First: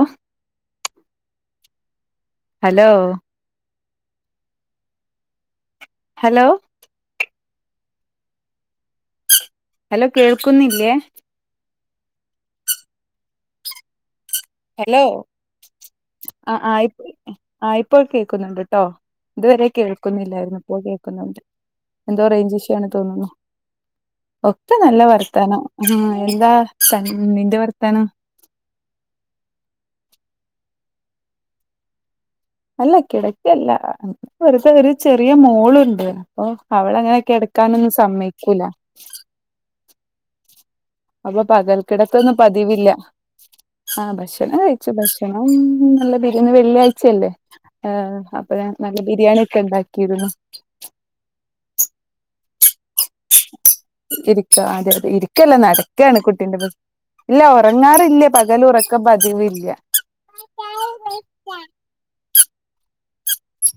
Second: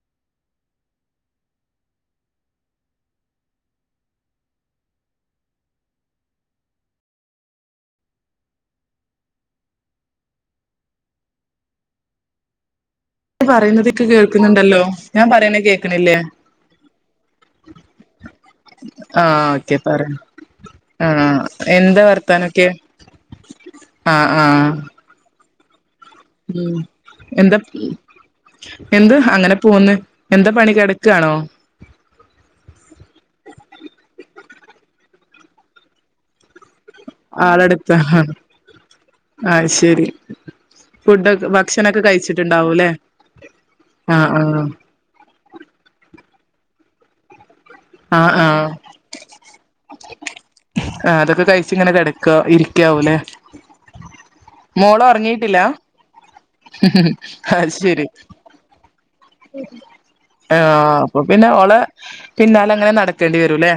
O hello hello hello കേൾക്കുന്നില്ലേ പറയുന്നത് ക്ക് കേൾ ഹലോ ആ ആ ആ ഇപ്പോൾ കേൾക്കുന്നുണ്ട് ട്ടോ ആഹ് ഇതുവരെ ഓക്കെ പറ കേൾക്കുന്നില്ലായിരുന്നു ഇപ്പോൾ ആഹ് കേൾക്കുന്നുണ്ട് എന്താ എന്തോ റേഞ്ച് വർത്താനൊക്കെ ഇഷ്യു ആണ് തോന്നുന്നു ആഹ് ആഹ് ഒക്കെ നല്ല വർത്താനം ആ എന്താ ഉം തൻ നിന്റെ എന്താ വർത്താനം എന്ത് അങ്ങനെ പൊ പോന്ന് എന്താ പണി കൊടക്കാണോ അല്ല കിടക്കല്ല വെറുതെ ഒരു ചെറിയ മോളുണ്ട് അപ്പൊ അവളങ്ങനെ കെട്ക്കാനൊന്നും ആളടുത്താ സമ്മയ്ക്കൂല ആഹ് ശരി അപ്പൊ ഫുഡൊക്കെ പകൽ ഭക്ഷണൊക്കെ കിടത്തൊന്നും പതിവില്ല കഴിച്ചിട്ടുണ്ടാവൂല്ലേ ആഹ് ഭക്ഷണം കഴിച്ചു ഭക്ഷണം നല്ല ബി ഇന്ന് വെള്ളിയാഴ്ചയല്ലേ ഏ ആഹ് അപ്പൊ ആഹ് ഞാൻ നല്ല ബിരിയാണി ഒക്കെ ണ്ടാക്കിയിരുന്നു ആഹ് അതൊക്കെ കഴിച്ച് ഇങ്ങനെ കിടക്ക ഇരിക്കാവൂലേ ഇരിക്ക അതെ മോള് അതെ ഇരിക്കല്ല ഉറങ്ങിയിട്ടില്ല നടക്കാണ് കുട്ടിന്റെ [unintelligible] ഇല്ല അത് ശരി ഉറങ്ങാറില്ല പകലുറക്കം പത് ആഹ് അപ്പൊ പിന്നെ ഓളെ പിന്നാലങ്ങനെ നടക്കേണ്ടി വരൂല്ലേ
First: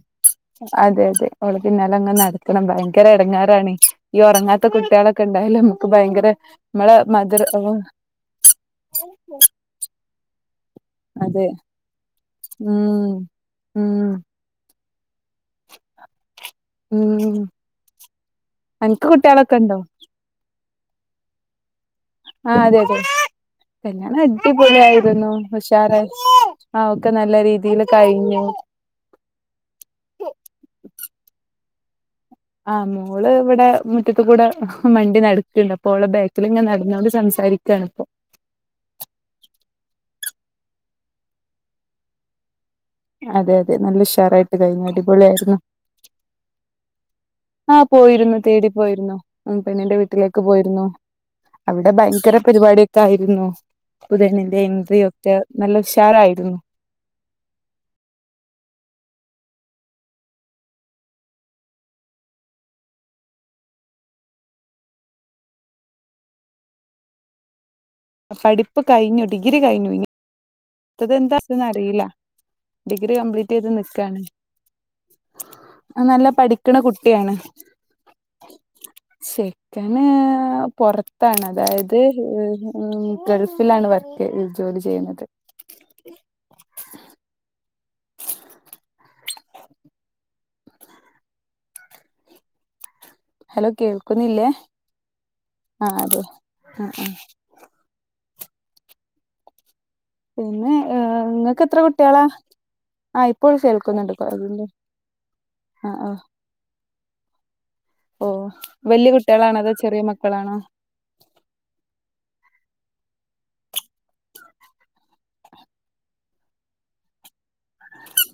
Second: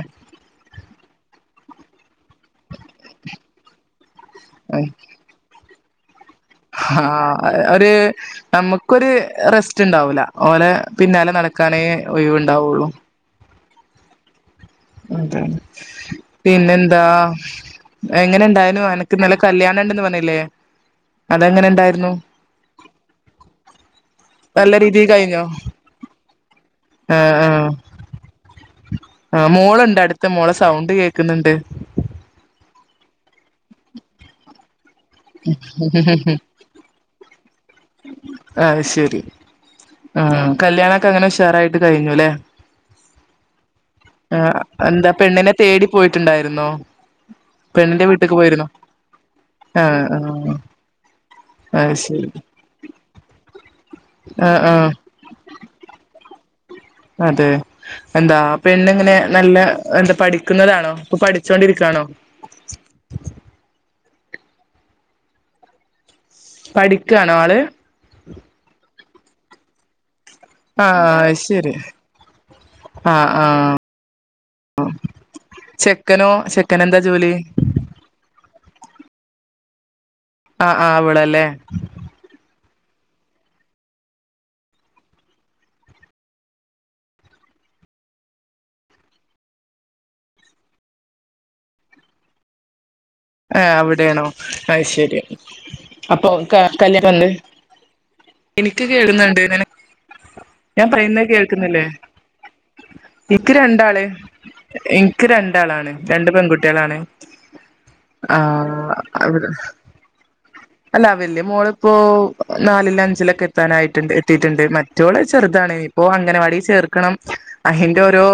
അതെ അതെ അവള് പിന്നാല അങ്ങ് നടക്കണം ഭയങ്കര എടങ്ങാറാണ് ഈ ഒറങ്ങാത്ത കുട്ടികളൊക്കെ ഉണ്ടായാലോ ഭയങ്കര നമ്മളെ ഹാ മധുര ഒരു നമുക്കൊരു റെസ്റ്റ് ഇണ്ടാവൂല ഓലെ പിന്നാലെ അതെ നടക്കാനേ ഒ യിവുണ്ടാവുള്ളു ഉം ഉം എന്താണ് പിന്നെന്താ ഉം എങ്ങനെ ഇണ്ടായിനു അനക്ക് ഇന്നലെ കുട്ടികളൊക്കെ ഉണ്ടോ കല്യാണം ഇണ്ടെന്ന് പറഞ്ഞിലേ അതെങ്ങനെണ്ടാ ആ അതെ അതെ [unintelligible] നല്ല രീതിയിൽ അടിപൊളിയായിരുന്നു കഴിഞ്ഞോ ഉഷാറായി ആ ഒക്കെ ആഹ് നല്ല ആഹ് രീതീല് കഴിഞ്ഞു ആഹ് മോളുണ്ട് അടുത്ത മോളെ സൗണ്ട് കേൾക്കുന്നുണ്ട് ആ മോള് ഇവിടെ മുറ്റത്ത്ക്കൂടെ മണ്ടി നടക്ക്ണ്ട് അപ്പോ ഓളെ ബാക്കില് ഞാൻ നടന്നോണ്ട് സംസാരി കാണ്പ്പൊ ആഹ് ശെരി ആ കല്യാണൊക്കെ അങ്ങനെ ഉഷാറായിട്ട് കഴിഞ്ഞു ലേ അതെ അതെ നല്ല ആ ഉഷാറായിട്ട് കഴിഞ്ഞു എന്താ പെണ്ണിനെ അടിപൊളിയായിരുന്നു തേടി പോയിട്ടുണ്ടായിരുന്നോ ആഹ് പെണ്ണിന്റെ വീട്ടിക്ക് പോയിരുന്നു പോയിരുന്നോ തേടിപ്പോയിരുന്നു ഉ പെണ്ണിന്റെ ആഹ് വീട്ടിലേക്ക് ആഹ് പോയിരുന്നു അവിടെ അത് ശരി ഭയങ്കര പരിപാടൊക്കെ ആയിരുന്നു പുതെണിന്റെ ആഹ് ആഹ് എൻട്രിക്കെ നല്ല ഉഷാറായിരുന്നു അതെ എന്താ പെണ്ണെങ്ങനെയാ നല്ല എന്താ പഠിക്കുന്നതാണോ ഇപ്പൊ പഠിച്ചോണ്ടിരിക്കയാണോ പഠിക്കാണോ ആള് പഠിപ്പ് കഴിഞ്ഞു ഡിഗ്രി കഴിഞ്ഞു ഇ ആഹ് അടുത്തന്താ ശരി അറിയില്ല ഡിഗ്രി ആഹ് കംപ്ലീറ്റ് ചെയ്ത് ആഹ് നിക്കാണ് ആ നല്ല ചെക്കനോ പഠിക്കണ ചെക്കനെന്താ ജോലി കുട്ടിയാണ് ചെക്കൻ ന് ആഹ് ആഹ് പുറത്താണ് അവളല്ലേ അതായത് ഉം ഗൽഫിലാണ് വർക്ക് ജോലി ചെയ്യുന്നത് ആ ഹലോ അവിടെയാണോ കേൾക്കുന്നില്ലേ അയ്ശരി ആഹ് അതെ അപ്പൊ ക ആഹ് കല്യാണം ആഹ് എന്ത് എനിക്ക് കേഴുന്നുണ്ട് നിന പിന്നെ ഞാൻ പറയുന്ന ഇങ്ങക്ക് എത്ര കേൾക്കുന്നില്ലേ കുട്ടികളാ ആഹ് എനിക്ക് ഇപ്പോൾ രണ്ടാള് കേൾക്കുന്നുണ്ട് അതിന്റെ എനിക്ക് രണ്ടാളാണ് ആഹ് ആഹ് രണ്ട് പെൺകുട്ട്യാളാണ് ഓ ആ വല്യ കുട്ടികളാണോ അതോ ചെറിയ മക്കളാണോ അല്ല വല്യാ മോളിപ്പോ നാലില് അഞ്ചിലൊക്കെ എത്താനായിട്ട് ണ്ട് എത്തീട്ട്ണ്ട് മറ്റോള് ചെറുതാണ ഇപ്പൊ അംഗനവാടി ചേർക്കണം അഹിന്റെ ഓരോ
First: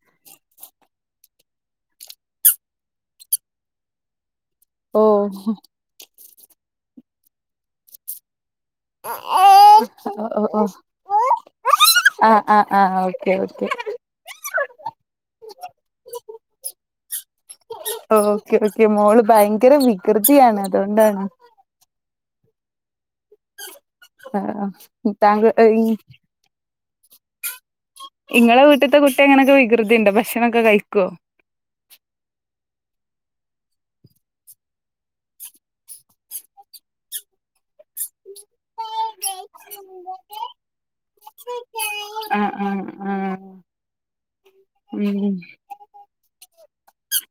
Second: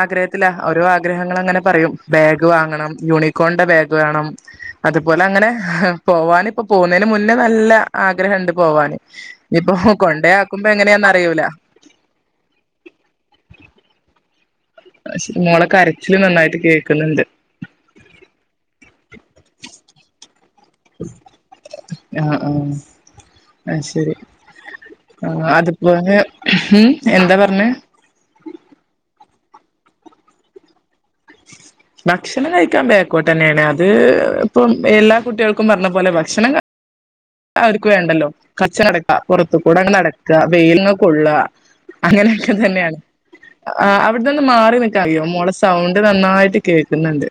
ആഗ്രഹത്തില ഓരോ ആഗ്രഹങ്ങൾ അങ്ങനെ പറയും ബാഗ് വാങ്ങണം യൂണിക്കോണന്റെ ബാഗ് ത് വേണം ഓ അതുപോലെ അങ്ങനെ പോവാന് ഇപ്പ പോകുന്നമുന്നേ നല്ല ആഗ്രഹണ്ട് പോവാന് ഇനിപ്പോ ഓ ഓ ഓ കൊണ്ടായാക്കുമ്പോ എങ്ങനെയാന്ന അറിയൂല ആഹ് ആഹ് ആഹ് ഓക്കെ ഓക്കെ മോളെ കരച്ചില് നന്നായിട്ട് കേക്കുന്നുണ്ട് ഓക്കെ ഓക്കെ മോള് ഭയങ്കര വികൃതിയാണ് അതോണ്ടാണ് ആ ആഹ് ശരി ആഹ് ആ താങ്കൾ അതുപോലെ മ് എന്താ പറഞ്ഞെ ഇങ്ങളെ വീട്ടിത്തെ കുട്ടി ഇങ്ങനൊക്കെ വികൃതിയുണ്ടോ ഭക്ഷണക്കെ കഴിക്കൊ ഭക്ഷണം കഴിക്കാൻ വേക്കോട്ടെ തന്നെയാണ് അത് ഇപ്പം എല്ലാ കുട്ടികൾക്കും പറഞ്ഞ പോലെ ഭക്ഷണം അവർക്ക് വേണ്ടല്ലോ കച്ച്നടക്ക പുറത്ത് ത്തു കൂടെ നടക്ക വെയിൽങ് കൊള്ള ആഹ് അങ്ങനെയൊക്കെ ആഹ് തന്നെയാണ് ആഹ് തൊന്ന് മാറി നിക്ക അറിയോ ഉം മോളെ സൗണ്ട് നന്നായിട്ട് കേക്കുന്നുണ്ട്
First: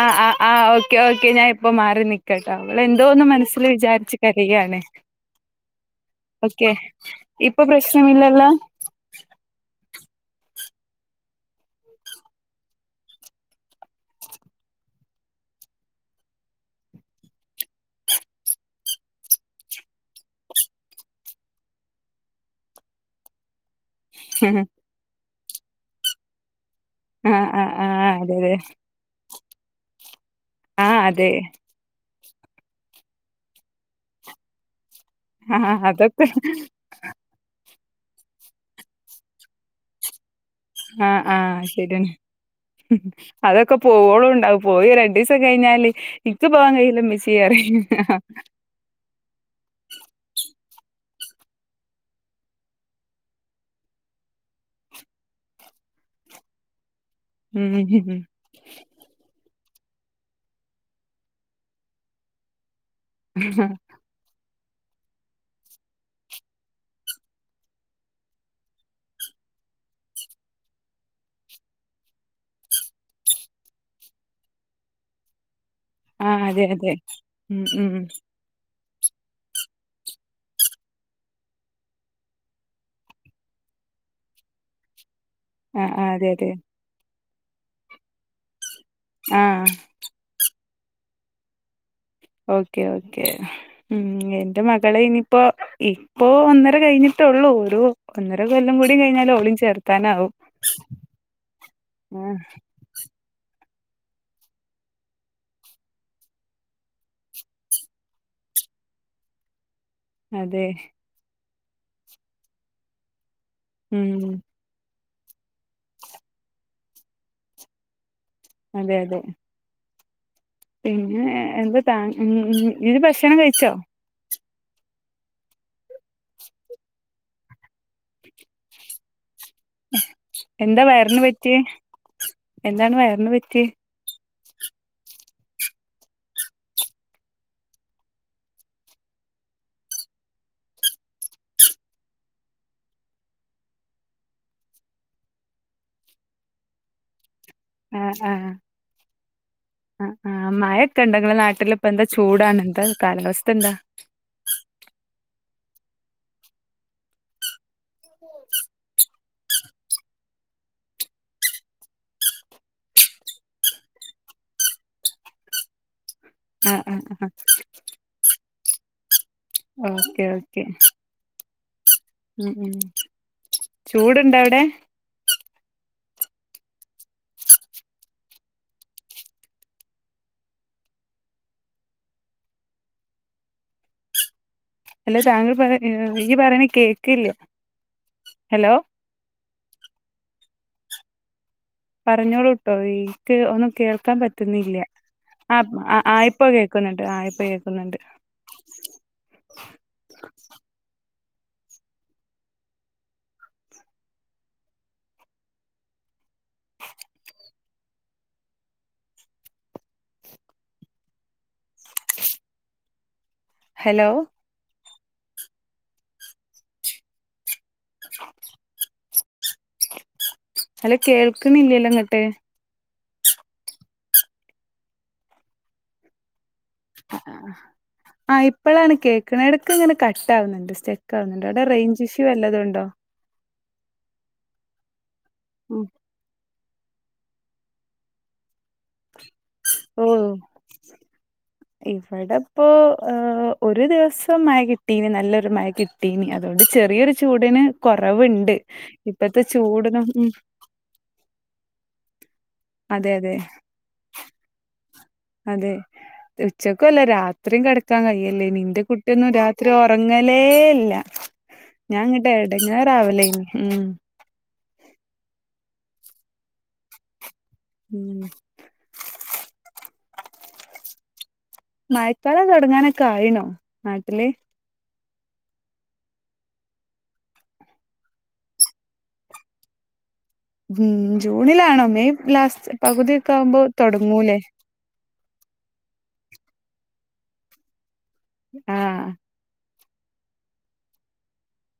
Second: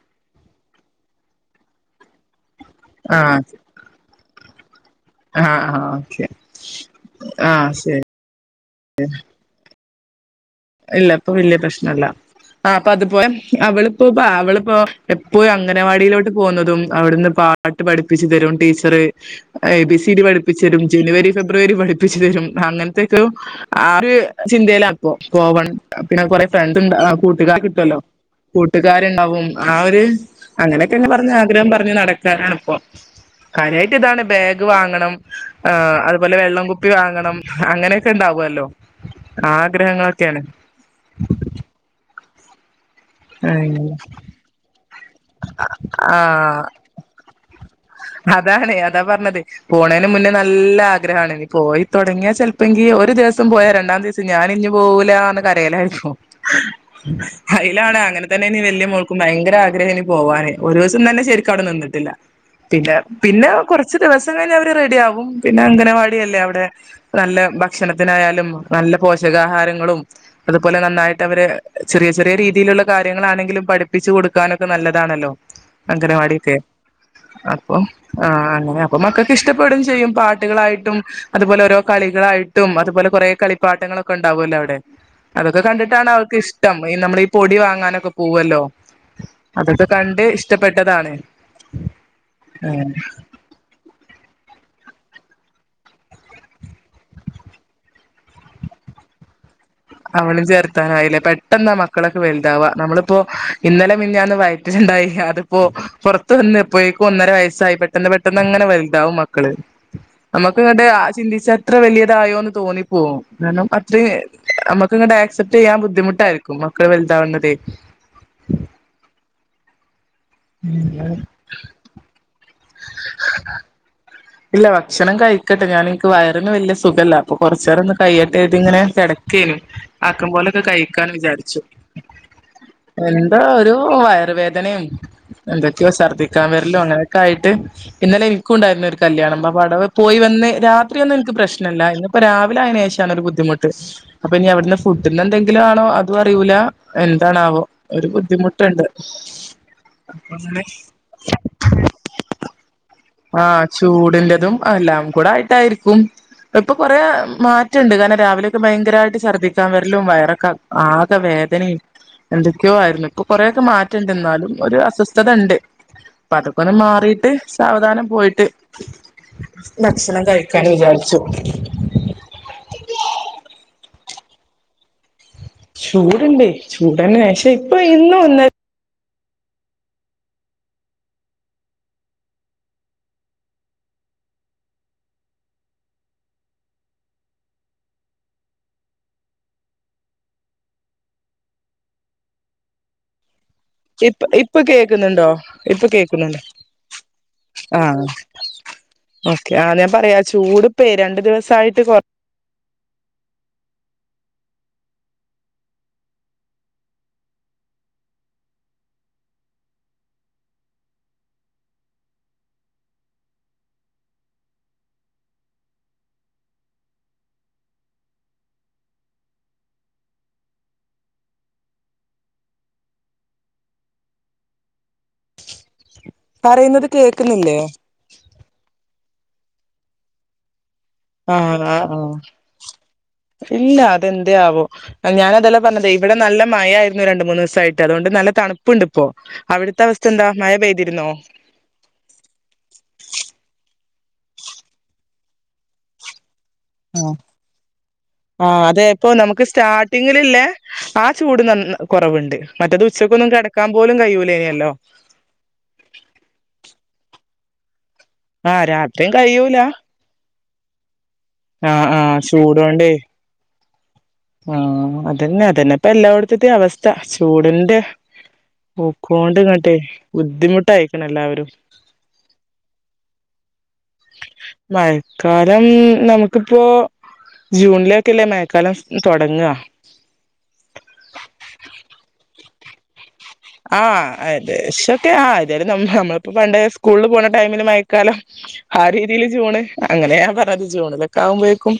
ആ ആ ആ ഓക്കെ ഓക്കെ ഞാൻ ഇപ്പോ മാറി നിക്ക അവൾ എന്തോ ഒന്ന് മനസ്സിൽ വിചാരിച്ച് [unintelligible] ആഹ് ആഹ് ഓക്കെ ഇപ്പൊ ആഹ് ശരി പ്രശ്നമില്ലല്ലോ ഇല്ല ഇപ്പൊ വല്യ പ്രശ്നല്ല ആ ഇപ്പൊ അതുപോലെ അവളിപ്പോ അവളിപ്പോ എപ്പോഴും അംഗനവാടിയിലോട്ട് പോകുന്നതും അവിടുന്ന് പാട്ട് പഠിപ്പിച്ചു തരും teacher A B C D പഠിപ്പിച്ചരും ജനുവരി ഫെബ്രുവരി പഠിപ്പിച്ചു തരും അങ്ങനത്തൊക്കെ ആ ഒരു ആഹ് ചിന്തയിലാപ്പൊ പോവണം പിന്നെ കൊറെ ഫ്രണ്ട് ഉണ്ട് കൂട്ടുകാർ ആഹ് കിട്ടൊല്ലോ ആഹ് അതെ അതെ കൂട്ടുകാരുണ്ടാവും ആ ഒരു ആഹ് അങ്ങനെയൊക്കെ അതെ പറഞ്ഞ ആഗ്രഹം പറഞ്ഞ് നട കലാണിപ്പ കാര്യായിട്ട് ഇതാണ് ബാഗ് വാങ്ങണം ആഹ് അതുപോലെ വെള്ളം കുപ്പി വാങ്ങണം അങ്ങനെ ണ്ടാവൊല്ലോ ആഗ്രഹങ്ങൾ [unintelligible] ആഹ് ആഹ് ശരിയാണ് അതൊക്കെ പോവോള ഉണ്ടാവും പോയി രണ്ട് കഴിഞ്ഞാല് ഇച്ച് ആഹ് പോവാൻ കഴിയില്ലമ്മച്ച്യേ പറയും അതാണ് അതാ പറഞ്ഞത് പോണേന് മുന്നേ നല്ല ആഗ്രഹാണ് ഇനി പോയി തുടങ്ങിയ ചെലപ്പോങ്കി ഒരു ദിവസം പോയാ രണ്ടാം ദിവസം ഞാൻ ഇഞ്ഞു പോവൂലാന്ന് കരയലായിരുന്നു ഐലാണ് ഉം അങ്ങനെ തന്നേനി വല്യ മോക്കും ഭയങ്കര ആഗ്ര പോവാനെ ഒരൂസം തന്നെ ശരിക്കും അവിടെ നിന്നിട്ടില്ല പിന്നെ പിന്നെ കുറച്ച് ദിവസം കഴിഞ്ഞ റെഡി ആവും പിന്നെ അംഗനവാടിയല്ലേ അവിടെ നല്ല ഭക്ഷണത്തിനായാലും നല്ല പോഷകാഹാരങ്ങളും അതുപോലെ നന്നായിട്ട് അവരെ ചെറിയ ചെറിയ രീതിയിലുള്ള കാര്യങ്ങളാണെങ്കിലും പഠിപ്പിച്ച് കൊടുക്കാനൊക്കെ നല്ല ഇതാണല്ലോ ആഹ് അംഗനവാടിക്കെ അതെ അതെ ഉം അപ്പം ഉം ആഹ് അപ്പ മക്കക്കിഷ്ടപ്പെടും ചെയ്യും പാട്ടുകളായിട്ടും അതുപോലെ ഓരോ കളികളായിട്ടും അതുപോലെ കൊറേ കളിപ്പാട്ടങ്ങളൊക്കെ ഉണ്ടാവുമല്ലോ അവിടെ അതൊക്കെ ആഹ് കണ്ടിട്ടാണ് ആഹ് അതെ അവൾക്ക് അതെ ഇഷ്ടം ഈ നമ്മള് ഈ പൊടി വാങ്ങാനൊക്കെ പോവൊല്ലോ ആഹ് അതൊക്കെ കണ്ട് ഇഷ്ട പെട്ടതാണ് ഓക്കെ ഓക്കേ ഊം എന്റെ മ കളെ ഇനിയിപ്പോ ഇപ്പോ ഒന്നര കഴിഞ്ഞിട്ടുള്ളൂ ഒരു ഒന്നര കൊല്ലം കൂടി കഴിഞ്ഞാലോളേം ചേർ അവളിം ചേർത്താനായില്ലേ പെട്ടെന്നാ മക്കളൊക്കെ ആഹ് വലുതാവാ നമ്മളിപ്പോ ഇന്നലെ മിനിയാന്ന് വയറ്റില്ണ്ടായി അതിപ്പോ പുറത്ത് വന്ന് അപ്പോഴേക്കും ഒന്നര വയസ്സായി പെട്ടെന്ന് പെട്ടെന്ന് അങ്ങനെ വലുതാവും മക്കള് നമക്ക് അതെ. ഇങ്ങട്ട് ചിന്തിച്ച എത്ര വലിയതായോ എന്ന് തോന്നിപ്പോവും കാരണം അതേ ഉം നമ്മുക്ക് ഇങ്ങട്ടെ ആക്സെപ്റ്റ് ചെയ്യാൻ ബുദ്ധിമുട്ടായിരിക്കും മക്കള് വലുതാവുന്നതേ അതെ അതെ പിന്നെ എന്താ താ ഇത് ഭക്ഷണം കഴിച്ചോ ഇല്ല ഭക്ഷണം കഴിക്കട്ടെ ഞാന് വയറിന് വലിയ സുഖല്ല അപ്പം കുറച്ച് നേരം ഒന്ന് കയിയട്ടേ എന്ന് ഇങ്ങനെ കെട ആകും പോലൊക്കെ എന്താ കഴിക്കാന്ന് വയറിന് പറ്റിയേ? വിചാരിച്ചു എന്താണ് വയറിന് എന്താ പറ്റിയേ? ഒരു വയറ് വേദ ഇന്നലെ എന്തൊക്കെയോ ഛർദിക്കാൻ വരലോ അങ്ങനൊക്കെ ആയിട്ട് ഇന്നലെ എനിക്കും ഉണ്ടായിരുന്നു ഒരു കല്യാണം അ അ അവിടെ പോയി വന്ന് രാത്രിയൊന്നും എനിക്ക് പ്രശ്നമില്ലായിരുന്നു. ഇപ്പോ രാവിലെ ആയതിന് ശേഷാണ് ഒരു ബുദ്ധിമുട്ട് അപ്പൊ ഇനി അവിടുന്ന് ഫുഡിന്ന് എന്തെങ്കിലും ആണോ അതും അറിയൂല എന്താണാവോ ഒരു ആഹ് ബുദ്ധിമുട്ടുണ്ട് ആ അങ്ങനെ മഴൊക്കെ ഉണ്ടൊ നിങ്ങടെ നാട്ടിലിപ്പ എന്താ ചൂടാണോ എന്താ ആ ചൂടിന്റെതും എല്ലാം കൂടെ ആയിട്ടായിരിക്ക ക്കും ഇപ്പൊ കൊറേ മാറ്റണ്ട് കാരണം രാവിലൊക്കെ ഭയങ്കരമായിട്ട് ഛർദിക്കാൻ വരലും വയറൊക്കെ ആകെ വേദനയും എന്തൊക്കെയോ ആയിരുന്നു ഇപ്പൊ കൊറേക്കെ മാറ്റണ്ട് എന്നാലും ഒരു അസ്വസ്ഥത ഉണ്ട് അപ്പ അതൊക്കെന്ന് ആഹ് ആഹ് മാറിട്ട് സാവധാനം പോയിട്ട് [unintelligible] ഭക്ഷണം ഓക്കെ ഓക്കെ കഴിക്കാന്ന് വിചാരിച്ചു ഉം ഉം ചൂട് ഉണ്ടോവിടെ ചൂടുണ്ട് ചൂടന്നെ പക്ഷെ ഇപ്പൊ ഇന്ന് ഒന്ന് അല്ല താങ്കൾ പറ ഈ പറയണ കേക്കില്ല ഹലോ പറഞ്ഞോളൂട്ടോ ഈ ഇപ്പ ഇപ്പൊ കേക്കുന്നുണ്ടോ ആ ഇപ്പൊ ആ ആ, കേക്കുന്നുണ്ടോ ഇപ്പൊ കേക്കുന്നുണ്ട് ആ ഇപ്പൊ ആ കേക്കുന്നുണ്ട് ഓക്കെ ആ ഞാൻ പറയാ ചൂട്പ്പം രണ്ട് ദിവസ സൈറ്റ്കൊ ഹലോ [inaudible] അല്ല കേൾക്ക്ണില്ലല്ലോ ഇങ്ങോട്ട് പറയുന്നത് കേക്കുന്നില്ലേ എടക്ക്ങ്ങനെ ഇങ്ങനെ കട്ടാവുന്നുണ്ട് [unintelligible] അവിടെ ആഹ് ആഹ് റൈഞ്ച് ആഹ് ഇഷ്യൂ വല്ലാതും ഉണ്ടോ ഇല്ല അതെന്തയാവോ ഞാനതെല്ല ഉം. പറഞ്ഞത് ഇവിടെ നല്ല മഴയാരി രണ്ട് മൂന്ന് ദിവസം ആയിട്ട് അതോണ്ട് നല്ല തണുപ്പുണ്ട് ഇപ്പോ അവിടുത്തെ ഓ അവസ്ഥ എന്താ മഴ പെയ്തിരുന്നോ ഇവിടെപ്പോ ഒരു ദിവസ സം മഴ കിട്ടീനി നല്ലൊരു മഴ കിട്ടീനി ആ ആ അതെ ഇപ്പോ ഇപ്പത്തെ നമുക്ക് ചൂടിനും ഉം സ്റ്റാർട്ടിങ്ങിളില്ലേ ആ ചൂട് നന്ന കുറവുണ്ട് മറ്റേത് അതെ ഉച്ചക്കൊന്നും അതെ കെടക്കാൻ പോലും കഴൂനേണല്ലോ ക്കല്ല രാത്രിയും കെട ക്കാൻ കഴിയില്ല ഇനി ഇന്റെ കുട്ടി രാത്രിയും ഒന്നും കഴിയൂല രാത്രി ഉറങ്ങ ഇല്ലേ ഇല്ല ആ ആ ഞാൻ ഇങ്ങട്ട് എടങ്ങേറ് ആവലയ്ന് മ് ആഅതന്നെ അതന്നെപ്പ എല്ലായിടത്തത്തെ അവസ്ഥ ചൂടിന്റെ ഉം പോക്കോണ്ട്ങ്ങട്ട് ബുദ്ധിമുട്ടായിക്ക്ണ് എല്ലാവരും മഴക്കാലം തൊടങ്ങാനൊക്കെ ആയിണോ നാട്ടില് മഴക്കാലം നമുക്കിപ്പൊ ജൂണിലൊക്കെല്ലേ മഴക്കാലം തൊടങ്ങാ മ് ജൂണിലാണോ മെയ് ലാസ്റ്റ് പകുതിയൊ ആ ഏകദേശം ആ ഏതായാലും നമ്മളിപ്പോ പണ്ട് സ്കൂളിൽ പോണ ടൈമിലും മഴ കാലം ആ ആഹ് രീതിയില് ജൂൺ അങ്ങനെ ഞാൻ പറഞ്ഞത് ജൂണിലൊക്കെ ആകുമ്പോഴേക്കും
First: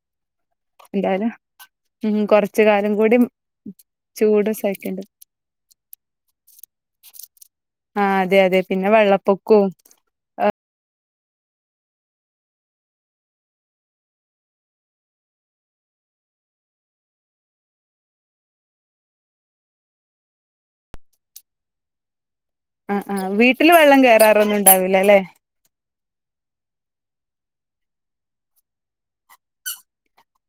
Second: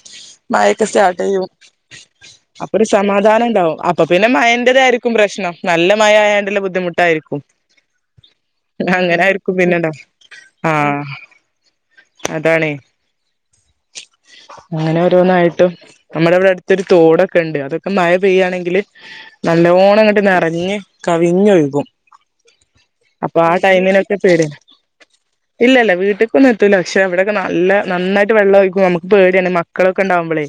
മഴ ഒക്കെ സ്റ്റാർട്ട് എന്തായാലും ചെയ്യും ഉം കൊറച്ച് അപ്പൊ ഒരു കാലം കൂടി സമാധാനം ഉണ്ടാവും അപ്പൊ പിന്നെ ചൂട് സഹിക്കണ്ട് മഴന്റത്ആയിരിക്കും പ്രശ്നം നല്ല മഴ നല്ല ബുദ്ധിമുട്ടായിരിക്കും ആഹ് അതെ അതെ പിന്നെ അങ്ങനെയിരിക്കും വെള്ളപ്പൊക്കവും പിന്നീണ്ട ആ അതാണെ അങ്ങനെ ഓരോന്നായിട്ടും നമ്മുടെ ഇവിടെ അടുത്തൊരു തോടൊക്കെ ഉണ്ട് അതൊക്കെ മയ പെയ്യയാണെങ്കിൽ നല്ലോണം അങ്ങോട്ട് നിറഞ്ഞ് കവിഞ്ഞൊഴുകും ആ ആ അപ്പൊ വീട്ടില് വെള്ളം ടൈമിനൊക്കെ പേടിയാ കേറാറൊന്നും ഉണ്ടാവില്ല ല്ലെ ഇല്ല ഇല്ല വീട്ടിക്കൊന്നും എത്തൂല പക്ഷെവിടെക്കെ നല്ല നന്നായിട്ട് വെള്ളം ഒഴുകും നമുക്ക് പേടിയാണ് മക്കളൊക്കെ ഉണ്ടാവുമ്പോള്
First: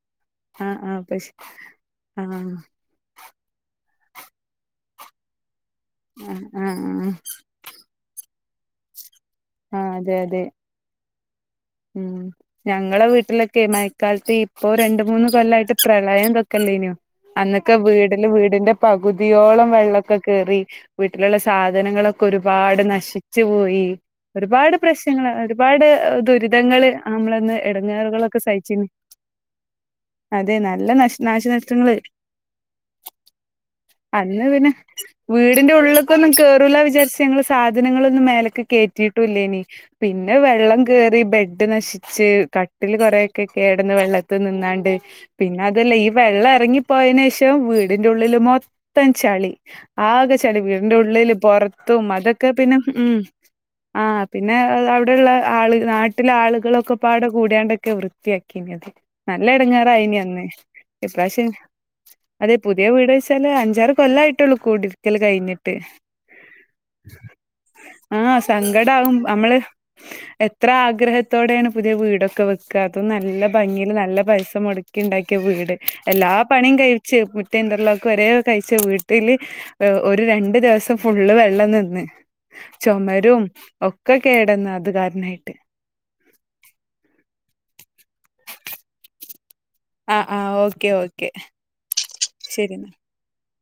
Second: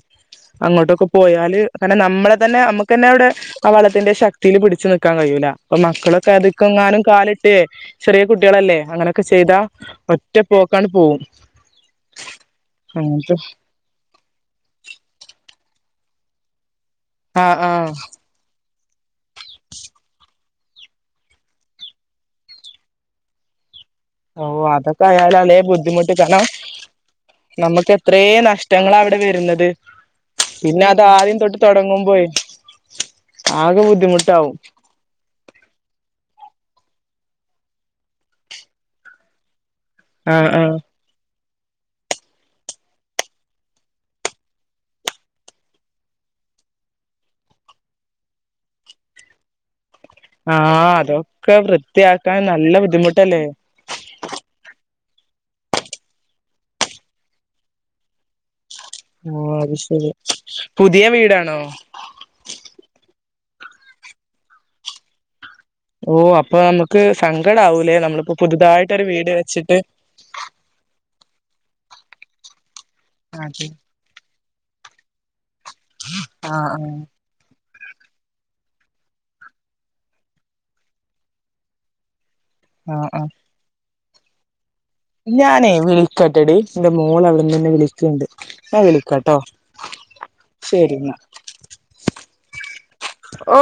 ആഹ് ആഹ് അങ്ങോട്ടൊക്കെ പശ് പോയാല് കാരണം ആഹ് നമ്മളെ തന്നെ നമുക്ക് തന്നെവിടെ ആ വള ത്തിന്റെ ശക്തിയിൽ പിടിച്ച് നിൽക്കാൻ കഴിയൂല അപ്പൊ മക്കളൊക്കെ ആഹ് അതക്കെ ആഹ് എങ്ങാനും ആഹ് കാലിട്ടേ ചെറിയ കുട്ടികളല്ലേ അങ്ങനെ ആ അതെ അതെ മ് ഞങ്ങളെ അങ്ങനത്തെ വീട്ടിലൊക്കെ മഴകാലത്തെ ഇപ്പൊ രണ്ടുമൂന്നു കൊല്ലായിട്ട് പ്രളയം ദക്കല്ലയ്നോ ആഹ് അന്നൊക്കെ ആഹ് വീടില് വീടിന്റെ പകുതിയോളം വെള്ളക്കൊ കേറി വീട്ടിലുള്ള സാധനങ്ങളൊക്കെ ഒരുപാട് നശിച്ചു പോയി ഓ ഒരുപാട് അതൊക്കെ പ്രശ്നങ്ങൾ ആയാല് അല്ലേ ഒരുപാട് ബുദ്ധിമുട്ട് കാരണം ദുരിതങ്ങള് നമ്മളന്ന് നമുക്ക് എത്രേ ഇടങ്ങാറുകളൊക്കെ സഹിച്ചിരുന്നു നഷ്ടങ്ങളാ അവിടെ വരുന്നത് അതെ പിന്നെ നല്ല അത് ആദ്യം തൊട്ട് നാശനഷ്ടങ്ങള് തുടങ്ങുമ്പോഴേ ആകെ അന്ന് ബുദ്ധിമുട്ടാവും പിന്നെ വീടിന്റെ ഉള്ള് ക്കൊന്നും കേറൂലാന്ന് വിചാരിച്ച് ഞങ്ങള് സാധനങ്ങളന്നും മേലക്ക് കേ കേട്ടുല്ലായിനി പിന്നെ ആഹ് ആഹ് വെള്ളം കേറി ബെഡ ഇട്ട് നശിച്ച് കട്ടിൽ കുറെയൊക്കെ കേടന്ന് വെള്ളത്തിൽ നിന്നാണ്ട് പിന്നെ അതല്ലേ ഈ വെള്ളം ഇറങ്ങിപ്പോയന് ശേഷം വീടിന്റെ ഉള്ളിൽ മൊത്തം ചളി ആകെ ചെളി ആഹ് വീടിൻ്റെ ഉള്ളില് അതൊക്കെ പൊറത്തും വൃത്തിയാക്കാൻ അതൊക്കെ പിന്നെ നല്ല മ് ബുദ്ധിമുട്ടല്ലേ ആ പിന്നെ അത് അവിടെയള്ള ആള നാട്ടില ആളുകളൊക്കെ പാട കൂടാണ്ടൊക്കെ വൃത്തിയാക്കി അത് ഓ നല്ല അത് ശരി ഇടങ്ങാറായിനി അന്ന് പുതിയ ഇപ്രാവശ്യം വീടാണോ അതെ പുതിയ വീട് ചില അഞ്ചാറ് കൊല്ലായിട്ടുള്ളൂടിരിക്കൽ കഴിഞ്ഞിട്ട് ഓ അപ്പൊ നമുക്ക് സങ്കടം ആവൂലേ നമ്മളിപ്പോ പു സങ്കടമാകും നമ്മള് എത്ര ആഗ്രഹത്തോടെയാണ് പുതിയ വീടക്കെ അതും നല്ല അതെ ഭംഗിയില് നല്ല പൈസ മടക്കി ഉണ്ടാക്കിയ വീട് എല്ലാ ആഹ് പണിയും ആഹ് കഴച്ച് റ് ഇന്റർലോക്ക് ഒര കഴിച്ച വീട്ടില് ഒരു രണ്ടു ദിവസം ഫുള്ള് വെള്ളം നിന്ന് ആ ആ ചൊമരും ഒക്കെ കേടന്ന അ ഞാനേ വിളിക്കാട്ടെടി എന്റെ മോള അവിടെ നി തന്നെ വിളിക ണ്ട് ഞാൻ വിളിക്കാട്ടോ ആ ആ ഓക്കെ ശരി എന്നാ ഓക്കെ ശരി ഓ